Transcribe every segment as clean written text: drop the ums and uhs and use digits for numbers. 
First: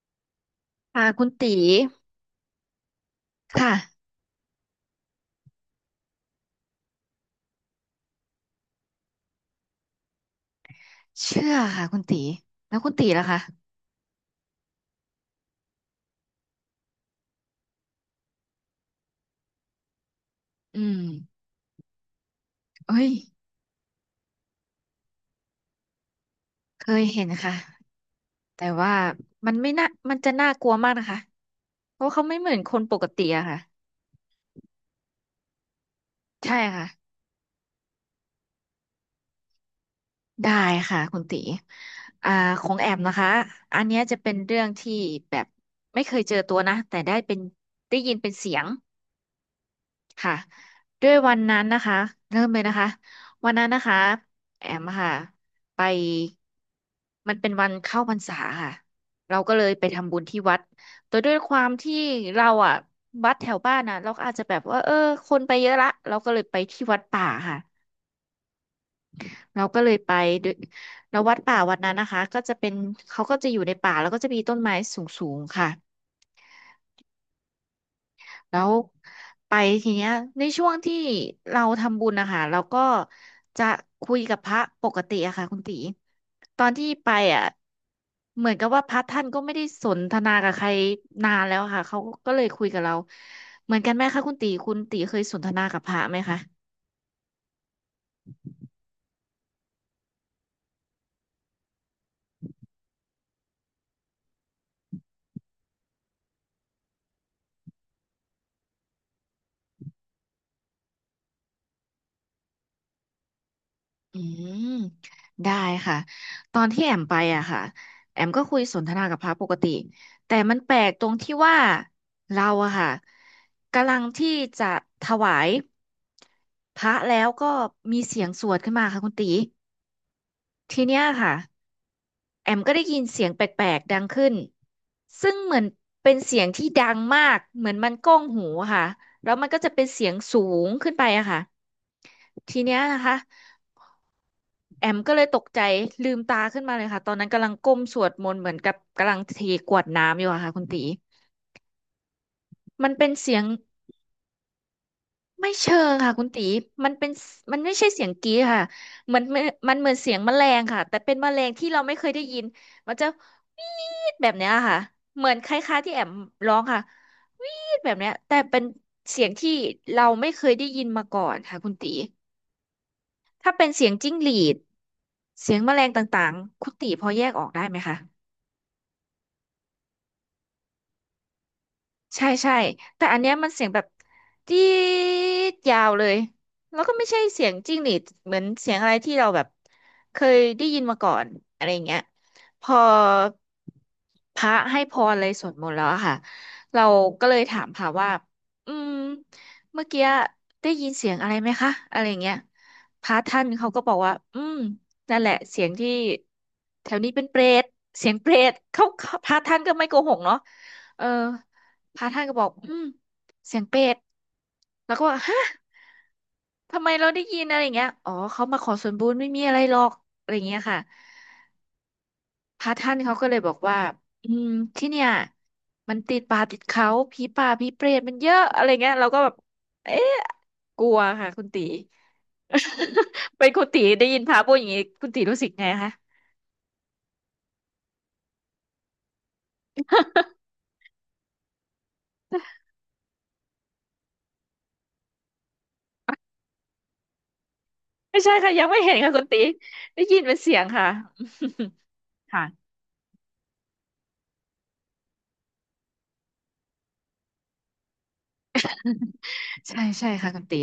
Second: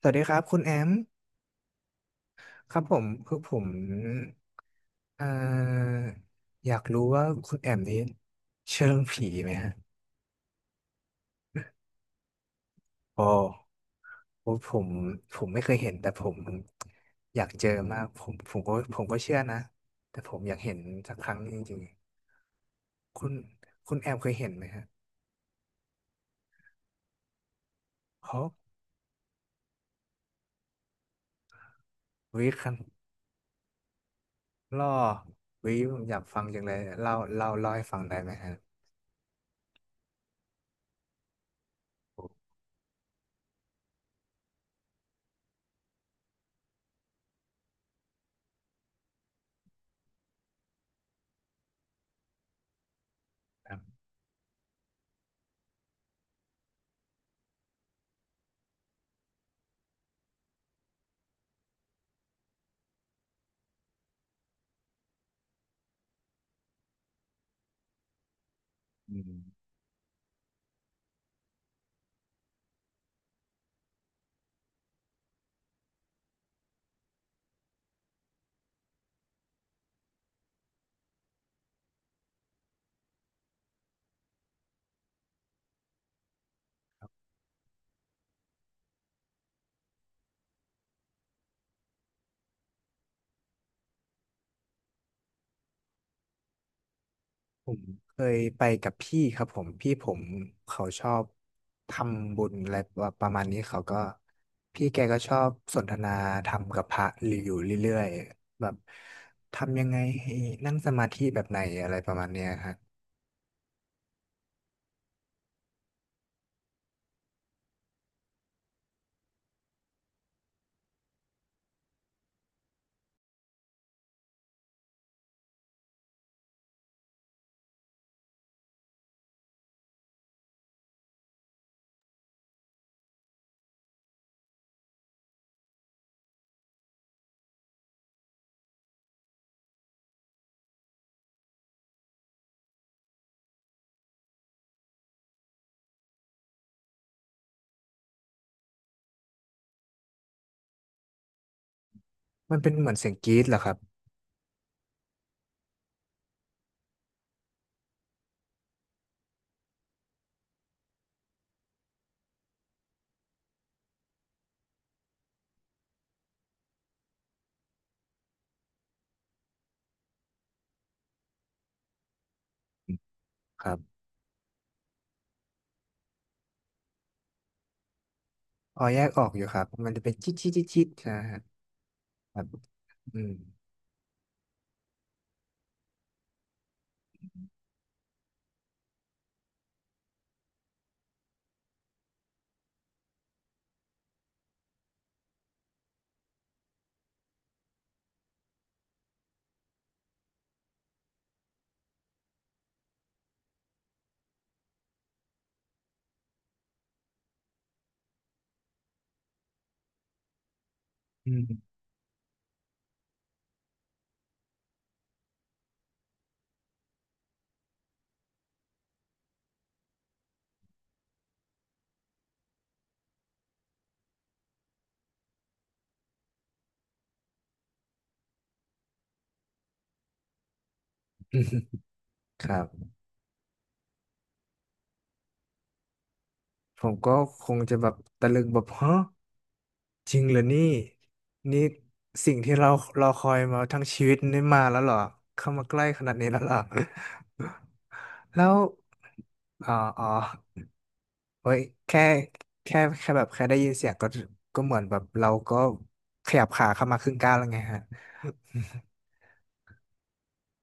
สวัสดีครับคุณแอมค่ะคุณตีครับผมค่ะเอ่ออยากรู้ว่าคุณแอมนี่เชื่อเรื่องผีไหมฮะเชื่อค่ะคุณตีแล้วคุณตีล่ะโอ้คะโอ้ผมผมไม่เคยเห็นแต่ผมอยากเจอมากผมก็เชื่อนะแต่ผมอยากเห็นอืสักครั้งมจริงเอ้ยๆคุณแอมเคยเห็นไหมฮะเคยเห็นค่ะฮะแต่ว่ามันไม่น่ามันจะน่ากลัวมากนะคะเพราะเขาไม่วิเหมือนครัคนนปกติอะค่ะล่อวิผมอยากฟังใช่จังเลยค่ะเล่าให้ฟังได้ไหมฮะได้ค่ะคุณตีอ่าของแอมนะคะอันเนี้ยจะเป็นเรื่องที่แบบไม่เคยเจอตัวนะแต่ได้เป็นได้ยินเป็นเสียง ค่ะด้วยวันนั้นนะคะเริ่มเลยนะคะวันนั้นครันะคะบแอมค่ะไปมันเป็นวันเข้าพรรษาค่ะเราก็เลยไปทำบุญที่วัดแต่ด้วยความที่เราอะวัดแถวบ้านนะเราก็อาจจะแบบว่าเออคนไปเยอะละเราก็เลยไปที่วัดป่าค่ะอืเราม ก็เลยไปด้วยแล้ววัดป่าวัดนั้นนะคะก็จะเป็นเขาก็จะอยู่ในป่าแล้วก็จะมีต้นไม้สูงๆค่ะ แล้วไปทีเนี้ยในช่วงที่เราทำบุญนะคะเราก็จะคุยกับพระปกติอะค่ะคุณตีตอนที่ไปอะเหมือนกับว่าพระท่านก็ไม่ได้สนทนากับใครนานแล้วอะค่ะเขาก็เลยคุยกับเราเหมือนกันไหมคะคุณตีคุณตีเคยสนทนากับพระไหมคะ ผมเคยไปกับพี่ครับพี่ผมเขาชอบทำบุญอะไรประมาณนี้เขาก็พี่แกก็ชอบสนทนาธรรมกับพระอยู่เรื่อยๆแบบทำยังไงให้นั่งสมาธิแบบไหนอะไรประมาณเนี้ยครับอืมได้ค่ะตอนที่แอมไปอะค่ะแอมก็คุยสนทนากับพระปกติแต่มันแปลกตรงที่ว่าเราอะค่ะกำลังที่จะถวายพระแล้วก็มีเสียงสวดขึ้นมาค่ะคุณตีทีเนี้ยค่ะแอมก็ได้ยินเสียงแปลกๆดังขึ้นซึ่งเหมือนเป็นเสียงที่ดังมากเหมือนมันก้องหูอะค่ะแล้วมันก็จะเป็นเสียงสูงขึ้นไปอะค่ะทีเนี้ยนะคะ แอมก็เลยตกใจลืมตาขึ้นมาเลยค่ะตอนนั้นกำลังก้มสวดมนต์เหมือนกับกำลังเทกวดน้ำอยู่อะค่ะคุณตีมันเป็นเหมัมืนอนเป็เสีนยงกเสีรี๊ยดงเหรอครับไม่เชิงค่ะคุณตีมันเป็นมันไม่ใช่เสียงกรี๊ดค่ะมันมันเหมือนเสียงแมลงค่ะแต่เป็นแมลงที่เราไม่เคยได้ยินมันจะวีดแบบเนี้ยค่ะเหมือนคล้ายๆที่แอมร้องค่ะวีดแบบเนี้ยแต่เป็นเสียงที่เราไม่เคยได้ยินมาก่อนค่ะคุณตีถ้าคเป็นรัเสียงบจิ้งหรีดเสียงแมลงต่างๆคุณตีพอแยกออกได้ไหมคะ อ๋อแยกออกอยู่ครับมันจะเป็นจิ๊ดจิ๊ดจิ๊ดจิ๊ดนะฮะใช่ครับใช่ แต่อัอืนมเนี้ยมันเสียงแบบจี๊ดยาวเลยแล้วก็ไม่ใช่เสียงจิ้งหรีดเหมือนเสียงอะไรที่เราแบบเคยได้ยินมาก่อนอะไรอย่างเงี้ยพอพระให้พรเลยสวดมนต์แล้วอะค่ะเราก็เลยถามพระว่าอืมเมื่อกี้ได้ยินเสียงอะไรไหมคะอะไรอย่างเงี้ยพระท่านเขาก็บอกว่าอืมนั่นแหละเสียงที่แถวนี้เป็นเปรตเสียงเปรตเขาพระท่านก็ไม่โกหกเนาะเออ อืม พระท่านก็บอกอืมเสียงเป็ดแล้วก็บอกฮะทำไมเราได้ยินอะไรอย่างเงี้ยอ๋อเขามาขอส่วนบุญไม่มีอะไรหรอกอะไรอย่างเงี้ยค่ะพระท่านเขาก็เลยบอกว่าอืมที่เนี่ยมันติดป่าติดเขาผีป่าผีเปรตมันเยอะอะไรเงี้ยเราก็แบบเอ๊ะกลัวค่ะคุณตี ครับ เป็นคุณตีได้ยินพระพูดอย่างงี้คุณตีรู้สึกไงคะผมก็คงจะแบบตะลึงแบบฮะ จริงเหรอนี่นี่สิ่งที่เรารอคอยมาทั้งชีวิตนี่มาแล้วเหรอเข้ามาใกล้ขนาดนี้แล้วเหรอ ไม่ใช่ แล้ค่ะวยังไม่เห็นค่ะคุณตีอ๋ออ๋ได้อยินเป็นเสียงค่ะ เฮ้ยแค่ ค่ะ แค่แค่แบบแค่ได้ยินเสียงก็เหมือนแบบเราก็ขยับขาเข้ามาครึ่งก้าวแล้วไงฮะใช่ใช่ค่ะคุณตี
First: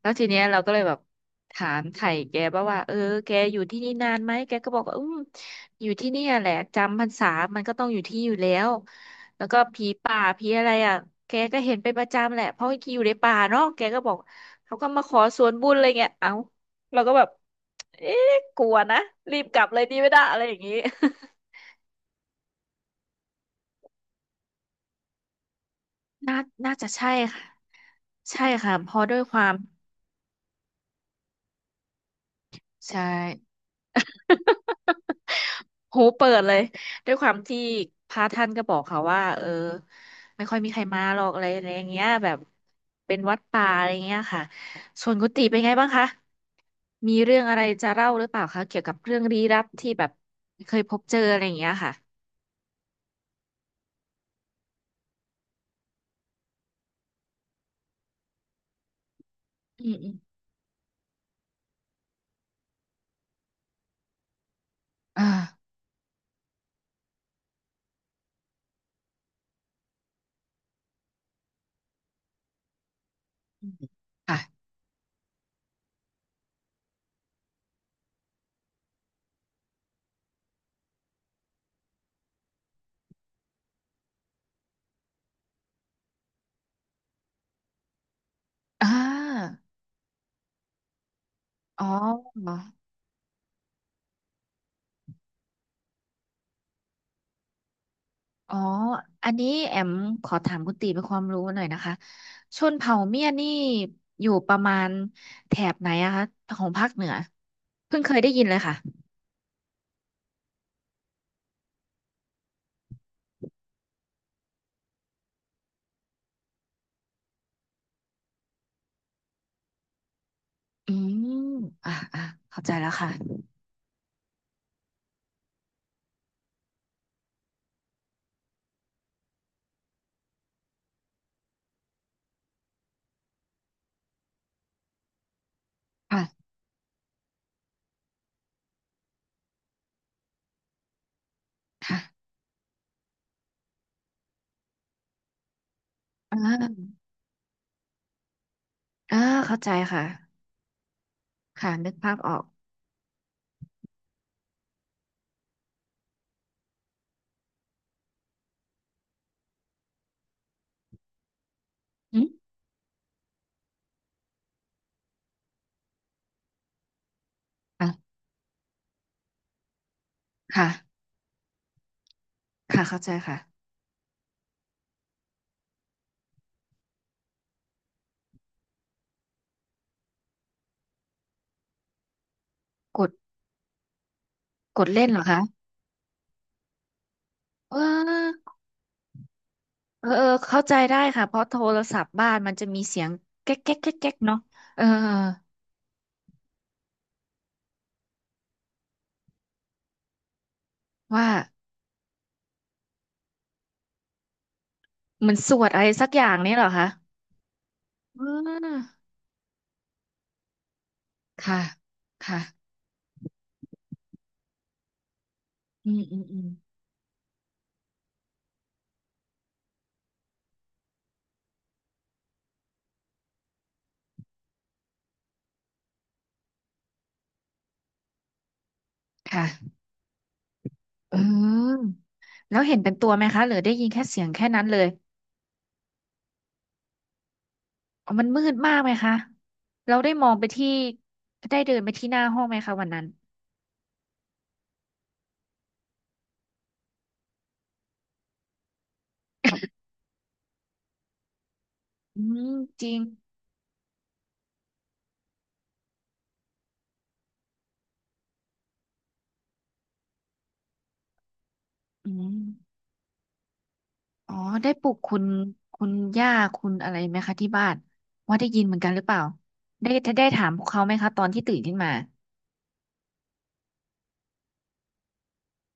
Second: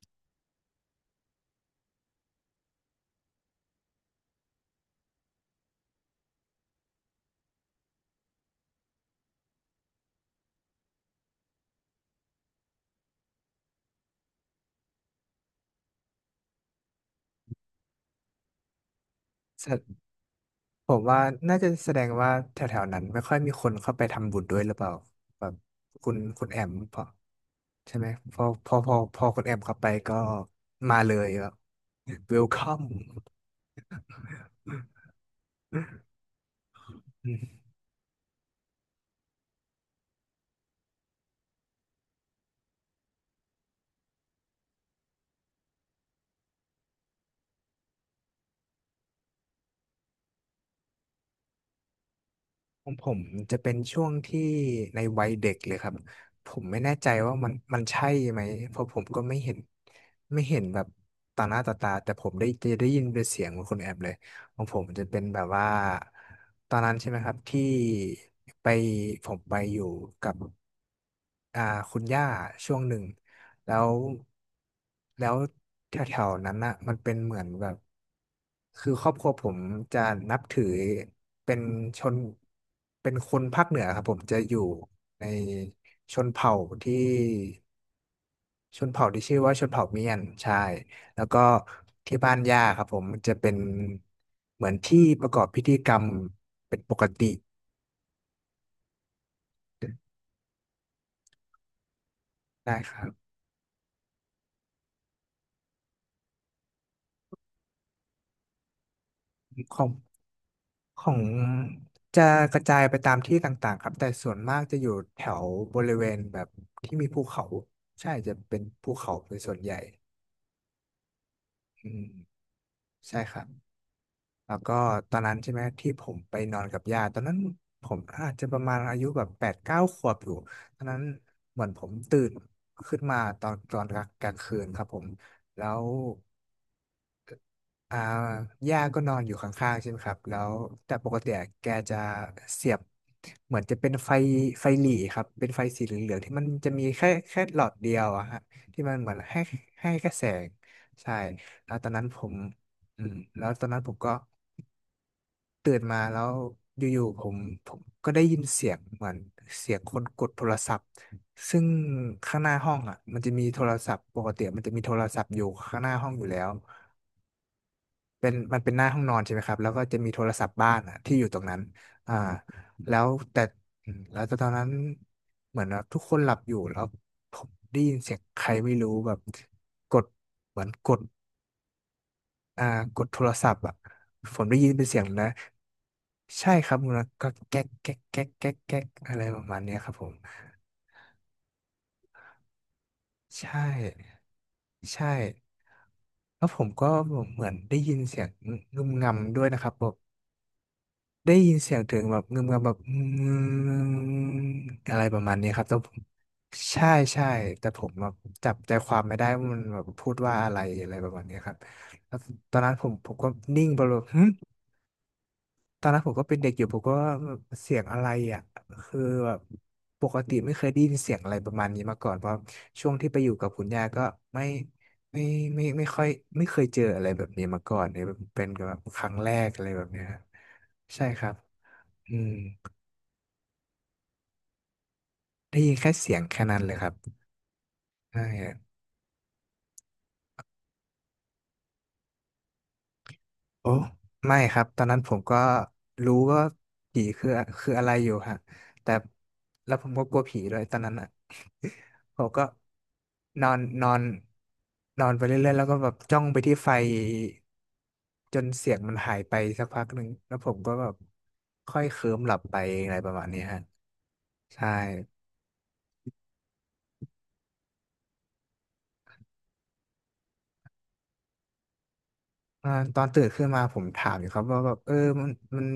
แล้วทีเนี้ยเราก็เลยแบบถามไถ่แกบ้างว่าเออแกอยู่ที่นี่นานไหมแกก็บอกว่าอืมอยู่ที่เนี่ยแหละจำพรรษามันก็ต้องอยู่ที่อยู่แล้วแล้วก็ผีป่าผีอะไรอ่ะแกก็เห็นเป็นประจำแหละเพราะอยู่ในป่าเนาะแกก็บอกเขาก็มาขอส่วนบุญอะไรเงี้ยเอ้าเราก็แบบเอ๊ะกลัวนะรีบกลัแสบเลดยดีไม่ได้อะไรอย่างงี้ ผมว่าน่าจะแสดงว่าแถวๆนั้นไม่ค่อยมีคนเข้าไปทำบุญด้วยหรือเปล่าแบบคุณ น่าคุณแอมน่าจะพอใช่ค่ะใช่ไหมพใช่อพค่ะอพเพอราะด้พวยอคคุณวาแอมมเข้าไปก็มาเลยแบบ welcome ใช่ หูเปิดเลยด้วยคอืวามมที่พระท่านก็บอกเขาว่าเออไม่ค่อยมีใครมาหรอกอะไรอะไรอย่างเงี้ยแบบเป็นวัดป่าอะไรเงี้ยค่ะส่วนกุฏิเป็นไงบ้างคะมีเรื่องอะไรจะเล่าหรือเปล่าคะเกี่ยวกับเรื่องลี้ลับที่แบบเคยพบเจออะไรอย่างเงี้ยค่ะของผมจะเป็นช่วงที่ในวัยเด็กเลยครับผมไม่แน่ใจว่ามันใช่ไหมเพราะผมก็ไม่เห็นอืมอืมแบบต่อหน้าต่อตาแต่ผมได้ยินเป็นเสียงของคนแอบเลยของผมจะเป็อนแบบว่า่าตอนนั้นใช่ไหมครับที่ไปผมไปอยู่กับ อ่าคุณย่าช่วงหนึ่งอืแล้มวค่ะแล้วแถวๆนั้นน่ะมันเป็นเหมือนแบบคือครอบครัวผมจะนับถือเป็นชนเป็นคนภาคเหนือครับผมจะอยู่ในชนเผ่าที่อ่าชื่อว่าชนเผ่าเมียนใช่แล้วก็อ๋อ ที่บ้านย่าครับผมมันจะเป็นเหมือนที่ประกอบพิธีกรรมเป็นปกติอ๋อ อันนี้แอมขอถามคุณตีเป็นความรู้หน่อยนะคะชได้นคเผ่ารัเมียนี่อยู่ประมาณแถบไหนอะคะของภาคเหนือเพิ่งเคยได้ยินเลยค่ะบ ของจะกระจายไปตามที่ต่างๆครับแต่ส่วนมากจะอยู่แถวบริเวณแบบที่มีภูเขาใช่จะเป็นภูเขาเป็นส่วนใหญ่อืมอือ่ามอ่าเข้าใจแล้วใช่คค่ะรับแล้วก็ตอนนั้นใช่ไหมที่ผมไปนอนกับยาตตอนนั้นผมอาจจะประมาณอายุแบบแปดเก้าขวบอยู่ตอนนั้นเหมือนผมตื่นขึ้นมาตอนกลางคืนครับผมแล้ว ค่ะอ่าย่าก็นอนอยู่ข้างๆใช่ไหมครับแล้วแต่ปกติอะแกจะค่ะเสียบเหมือนจะเป็นไฟไฟหรี่ครับเป็นไฟสีเหลืองๆที่อ่มันจะมีาแค่หลอดเดียวอะฮะที่มันเหมืออ่านให้เข้าใจให้ค่ะแค่แสงใช่ค่ะแล้วตอนึนกนั้นภาผพอมอกอืมแล้วตอนนั้นผมก็ตื่นมาแล้วอยู่ๆผมก็ได้ยินเสียงเหมือนเสียงคนกดโทรศัพท์ซึ่งอืมข้างหน้าห้องอ่ะมันจะมีโทรศัพท์ปกติมันจะมีโทรศัพท์อยู่ข้างหน้าห้องอยู่แล้ว อ่ะเป็นมันเป็นหน้าห้องนอนใช่ไหมครับแล้วก็จะมีโทรศัพท์ค่ะบ้านอ่ะที่อยู่ตรงนั้นอ่าค่ะแล้เข้าวใจค่ะแต่อืมแล้วตอนนั้นเหมือนว่าทุกคนหลับอยู่แล้วผมได้ยินเสียงใครไม่รู้แบบกดเหมือนกดอ่ากกดดโทรศัพท์อ่ะผมได้ยินกเป็นดเสียงเล่นเหรอนะคะใช่ครับคุณนะก็แก๊กเอแก๊กแก๊กอแก๊กแก๊กอะไรประมาณเนี้ยครับผเออมเออเข้าใจได้ค่ะ เพราะโทรศัพท์บ้านมันจะมีเสียงแก๊ใช่กแก๊กแก๊กแก๊กเนาะเออใช่แล้วผมก็เหมือนได้ยินเสียงงุ่มงำด้วยนะครับ ว่า ได้ยินเสียงถึงแบบเงืมเงแบบอืมอะไรประเหมืมาอณนนี้สครัวบดแต่อะไรผมสักอย่างเนี่ยเหรอใช่คะใช่แต่ผมแบบอจับใจค่าวามไม่ได้ว่ามันแบบพูดว่าอะไรอะไรประมาณนี้ครับค่ะ แล้วค่ะตอนนั้นผมก็นิ่งไปเลยหึตอนอืนั้นมผมอืก็มเป็อืนมเด็กอยู่ผมก็ว่าเสียงอะไรอ่ะคือแบบปกติไม่เคยได้ยินเสียงอะไรประมาณนี้มาก่อนเพราะช่วงที่ไปอยู่กับคุณย่าก็ไม่ไม่ไม่ค่อยไม่เคยเจออะไรแบบนี้มาก่อนเนี่ยเป็นแบบครั้งแรกอะไรค่ะแบบเนี้ยครับใช่เครับอออืม แล้วเห็นเป็นตัวไหมคะหรือได้ยินแค่เสียงแค่นั้นเลยได้ยินแค่เสียงแค่นั้นเลยครับอ๋อใช่มันมืดมากไหมคะ เราได้มองไปที่เดินไปที่หน้าห้องไหมคะวันนั้น โอ้ไม่ครับ ตอนนั้นผมก็รู้ว่าผีคืออะไรอยู่ฮะแต่แล้ว ผมก็กลัวผีด้วยตอนนั้นอ่ะ ผอืมก็มจริงนอนนอนนอนไปเรื่อยๆแล้วก็แบบจ้องไปที่ไฟจนเสียงมันหายไปสักพักหนึ่งแล้วผมก็แบบค่อยเคอืลิ้มหลัมบไปอะไรประมาณนี้ฮะอ๋อใช่ ได้ปลุกคุณย่าคุณอะไรไหมคะที่บ้านว่าได้ยินเหมือนกันหรือเปล่า ได้ได้ถามพวกเขาไหมคะตอนที่ตื่นขึ้นมาตอนตื่นขึ้นมาผมถามอยู่ครับว่าแบบเออมันมัน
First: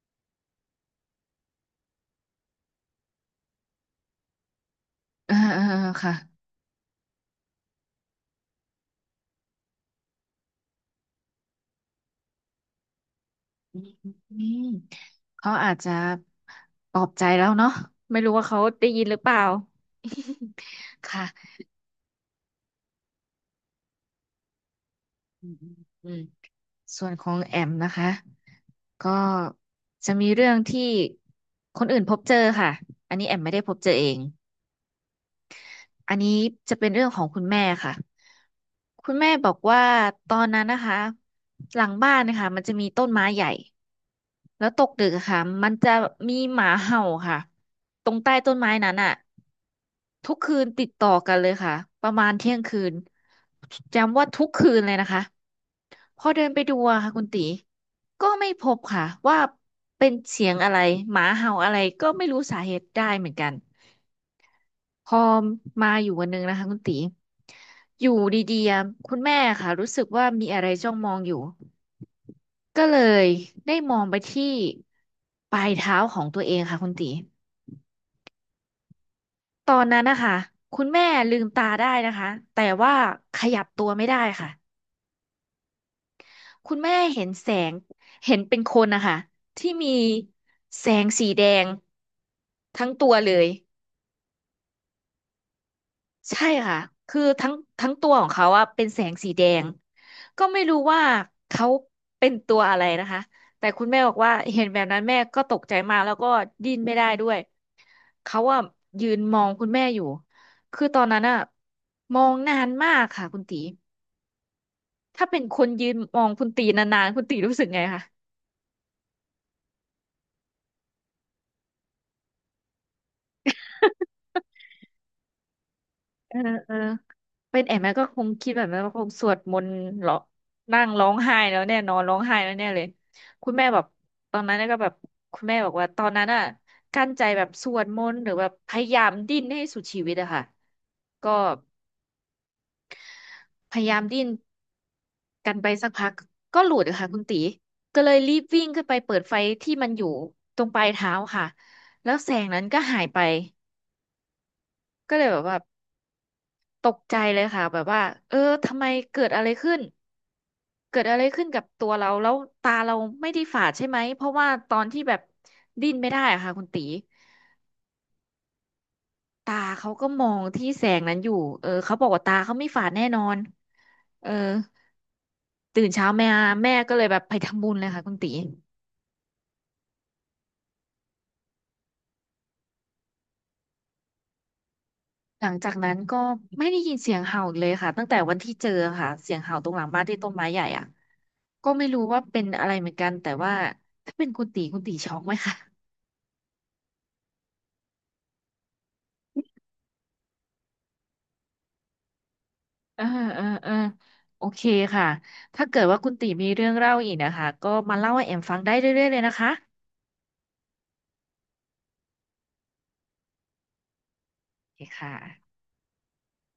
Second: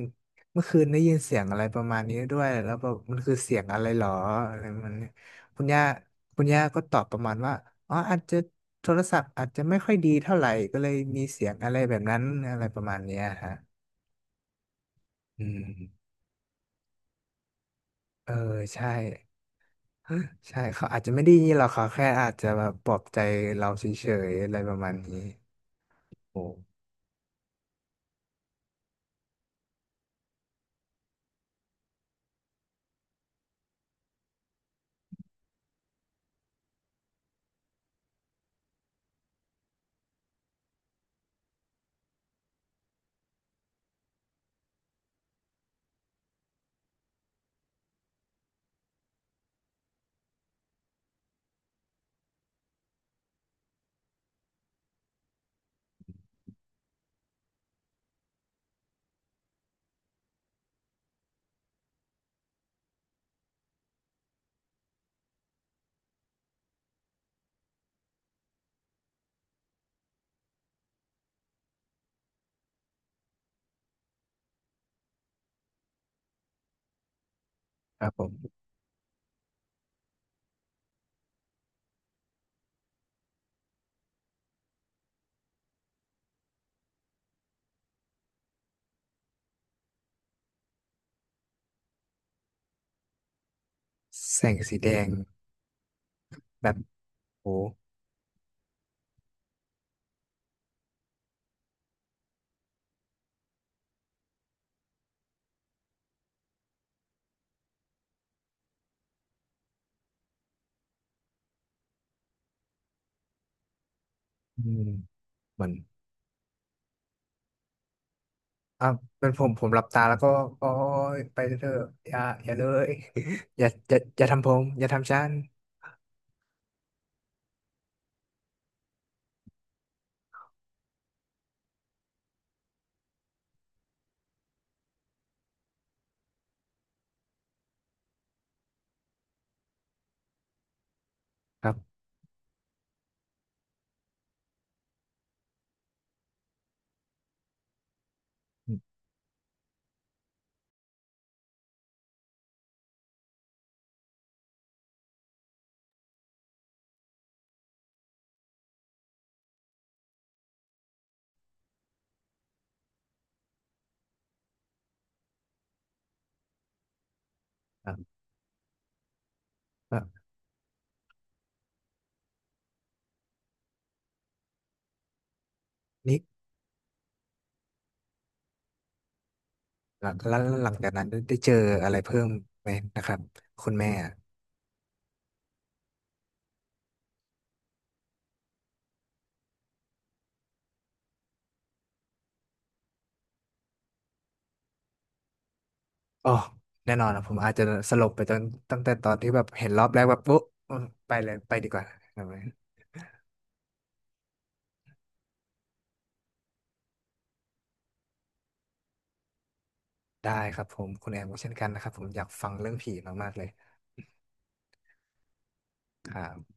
เมื่อคืนได้ยินเสียงอะไรประมาณนี้ด้วยแล้วแบบมันคือเสียงอะไรหรออะไรมันเนี่ยเออเอคุอณย่าเออค่ะ คุณย่าก็ตอบประมาณว่าอ๋ออาจจะโทรศัพท์อาจจะไม่ค่อยดีเท่าไหร่ก็เลยมีเสียงอะไรแบบนั้นอะไรประมาณเนี้ยฮะอืมอืเขาอาจจะมปลอบใจแล้วเนาะไม่เออรู้ว่าเขาใช่ ได้ยินหรือเปล่า ใช่เขาอาจ จะไม่ค่ะได้ยินหรอกเขาแค่อาจจะแบบปลอบใจเราเฉยๆอะไรประมาณนี้อืมอืมโอ้ส่วนของแอมนะคะก็จะมีเรื่องที่คนอื่นพบเจอค่ะอันนี้แอมไม่ได้พบเจอเองอันนี้จะเป็นเรื่องของคุณแม่ค่ะคุณแม่บอกว่าตอนนั้นนะคะหลังบ้านนะคะมันจะมีต้นไม้ใหญ่ แล้วตกดึกอะค่ะมันจะมีหมาเห่าค่ะตรงใต้ต้นไม้นั้นอ่ะทุกคืนติดต่อกันเลยค่ะประมาณเที่ยงคืนจำว่าทุกคืนเลยนะคะพอเดินไปดูอะค่ะคุณตีก็ไม่พบค่ะว่าเป็นเสียงอะไรหมาเห่าอะไรก็ไม่รู้สาเหตุได้เหมือนกันพอมาอยู่วันหนึงนะคะคุณตีอยู่ดีๆอะคุณแม่ค่ะรู้สึกว่ามีอะไรจ้องมองอยู่ ก็เลยได้มองไปที่ปลายเท้าของตัวเองค่ะคุณตีครับผมตอนนั้นนะคะคุณแม่ลืมตาได้นะคะแต่ว่าขยับตัวไม่ได้ค่ะคุณแม่เห็นแสงเห็นเป็นคนนะคะที่มีแสงสีแดงทั้งตัวเลยแสงสีแดงใช่แบบค่ะคือทั้โอ้งทั้งตัวของเขาอะเป็นแสงสีแดงก็ไม่รู้ว่าเขาเป็นตัวอะไรนะคะแต่คุณแม่บอกว่าเห็นแบบนั้นแม่ก็ตกใจมากแล้วก็ดิ้นไม่ได้ด้วย เขาอะยืนมองคุณแม่อยู่คือตอนนั้นอะมองนานมากค่ะคุณตีอืมถ้าเป็นคเหมืนอน ยืนมองคุณตีนานๆคุณตีรู้สึกไงคะอ่ะเป็นผมหลับตาแล้วก็โอ้ยไปเถอะอย่าอย่าเลย อย่าอย่าทำผมอย่าทำฉันเออเออเป็นแอมแม่ก็คงคิดแบบนั้นว่าคงสวดมนต์เหรอนั่งร้องไห้แล้วแน่นอนร้องไห้แล้วแน่เลยคุณแม่แบบตอนนั้นก็แบบคุณแม่บอกว่าตอนนั้นอะกั้นใจแบบสวดมนต์หรือแบบพยายามดิ้นให้สุดชีวิตอะค่ะก็ครับพยายามดิ้น กันไปสักพักก็หลุดอะค่ะคุณตีก็เลยรีบวิ่งอืขึ้นมไปเปิดไฟที่มันอยู่ตรงปลายเท้าค่ะแล้วแสงนั้นก็หายไปก็เลยแบบว่าตกใจเลยค่ะแบบว่าเออทำไมเกิดอะไรขึ้นเกิดอะไรขึ้นกับตัวเราแล้วตาเราไม่ได้ฝาดใช่ไหมเพราะว่าตอนที่แบบดิ้นไม่ได้อะค่ะคุณตีครับตาเขาอ่ะก็มองที่แสงนั้นอยู่เออเขาบอกว่าตาเขาไม่ฝาดแน่นอนเออตื่นเช้านี่แม่ก็เลยแบบไปทำบุญเลยค่ะคุณตี หลังแล้วหลังจากนั้นได้เจออะไรเพิ่มไหมนะครับคุณแม่อะหลังจากนั้นก็ไม่ได้ยินเสียงเห่าอีกเลยค่ะตั้งแต่วันที่เจอค่ะเสียงเห่าตรงหลังบ้านที่ต้นไม้ใหญ่อ่ะก็ไม่รู้ว่าเป็นอะไรเหมือนกันแต่ว่าถ้าเป็นคุณตีคุณตีช็อกไหมคะอ๋อแน่นอนนะผมอาจจะสลบไปตั้งแต่ตอนที่แบบเห็นรอบแรกแบบปุ๊บอืมไปเลยไปดีกว่าครับเออเออโอเคค่ะถ้าเกิดว่าคุณตีมีเรื่องเล่าอีกนะคะก็มาเล่าให้แอมฟังได้เรื่อยๆเลยนะคะได้ครับผมคุณแอมก็เช่นกันนะครับผมอยากฟังเรื่องผีมากๆเลยโอเคค่ะครับ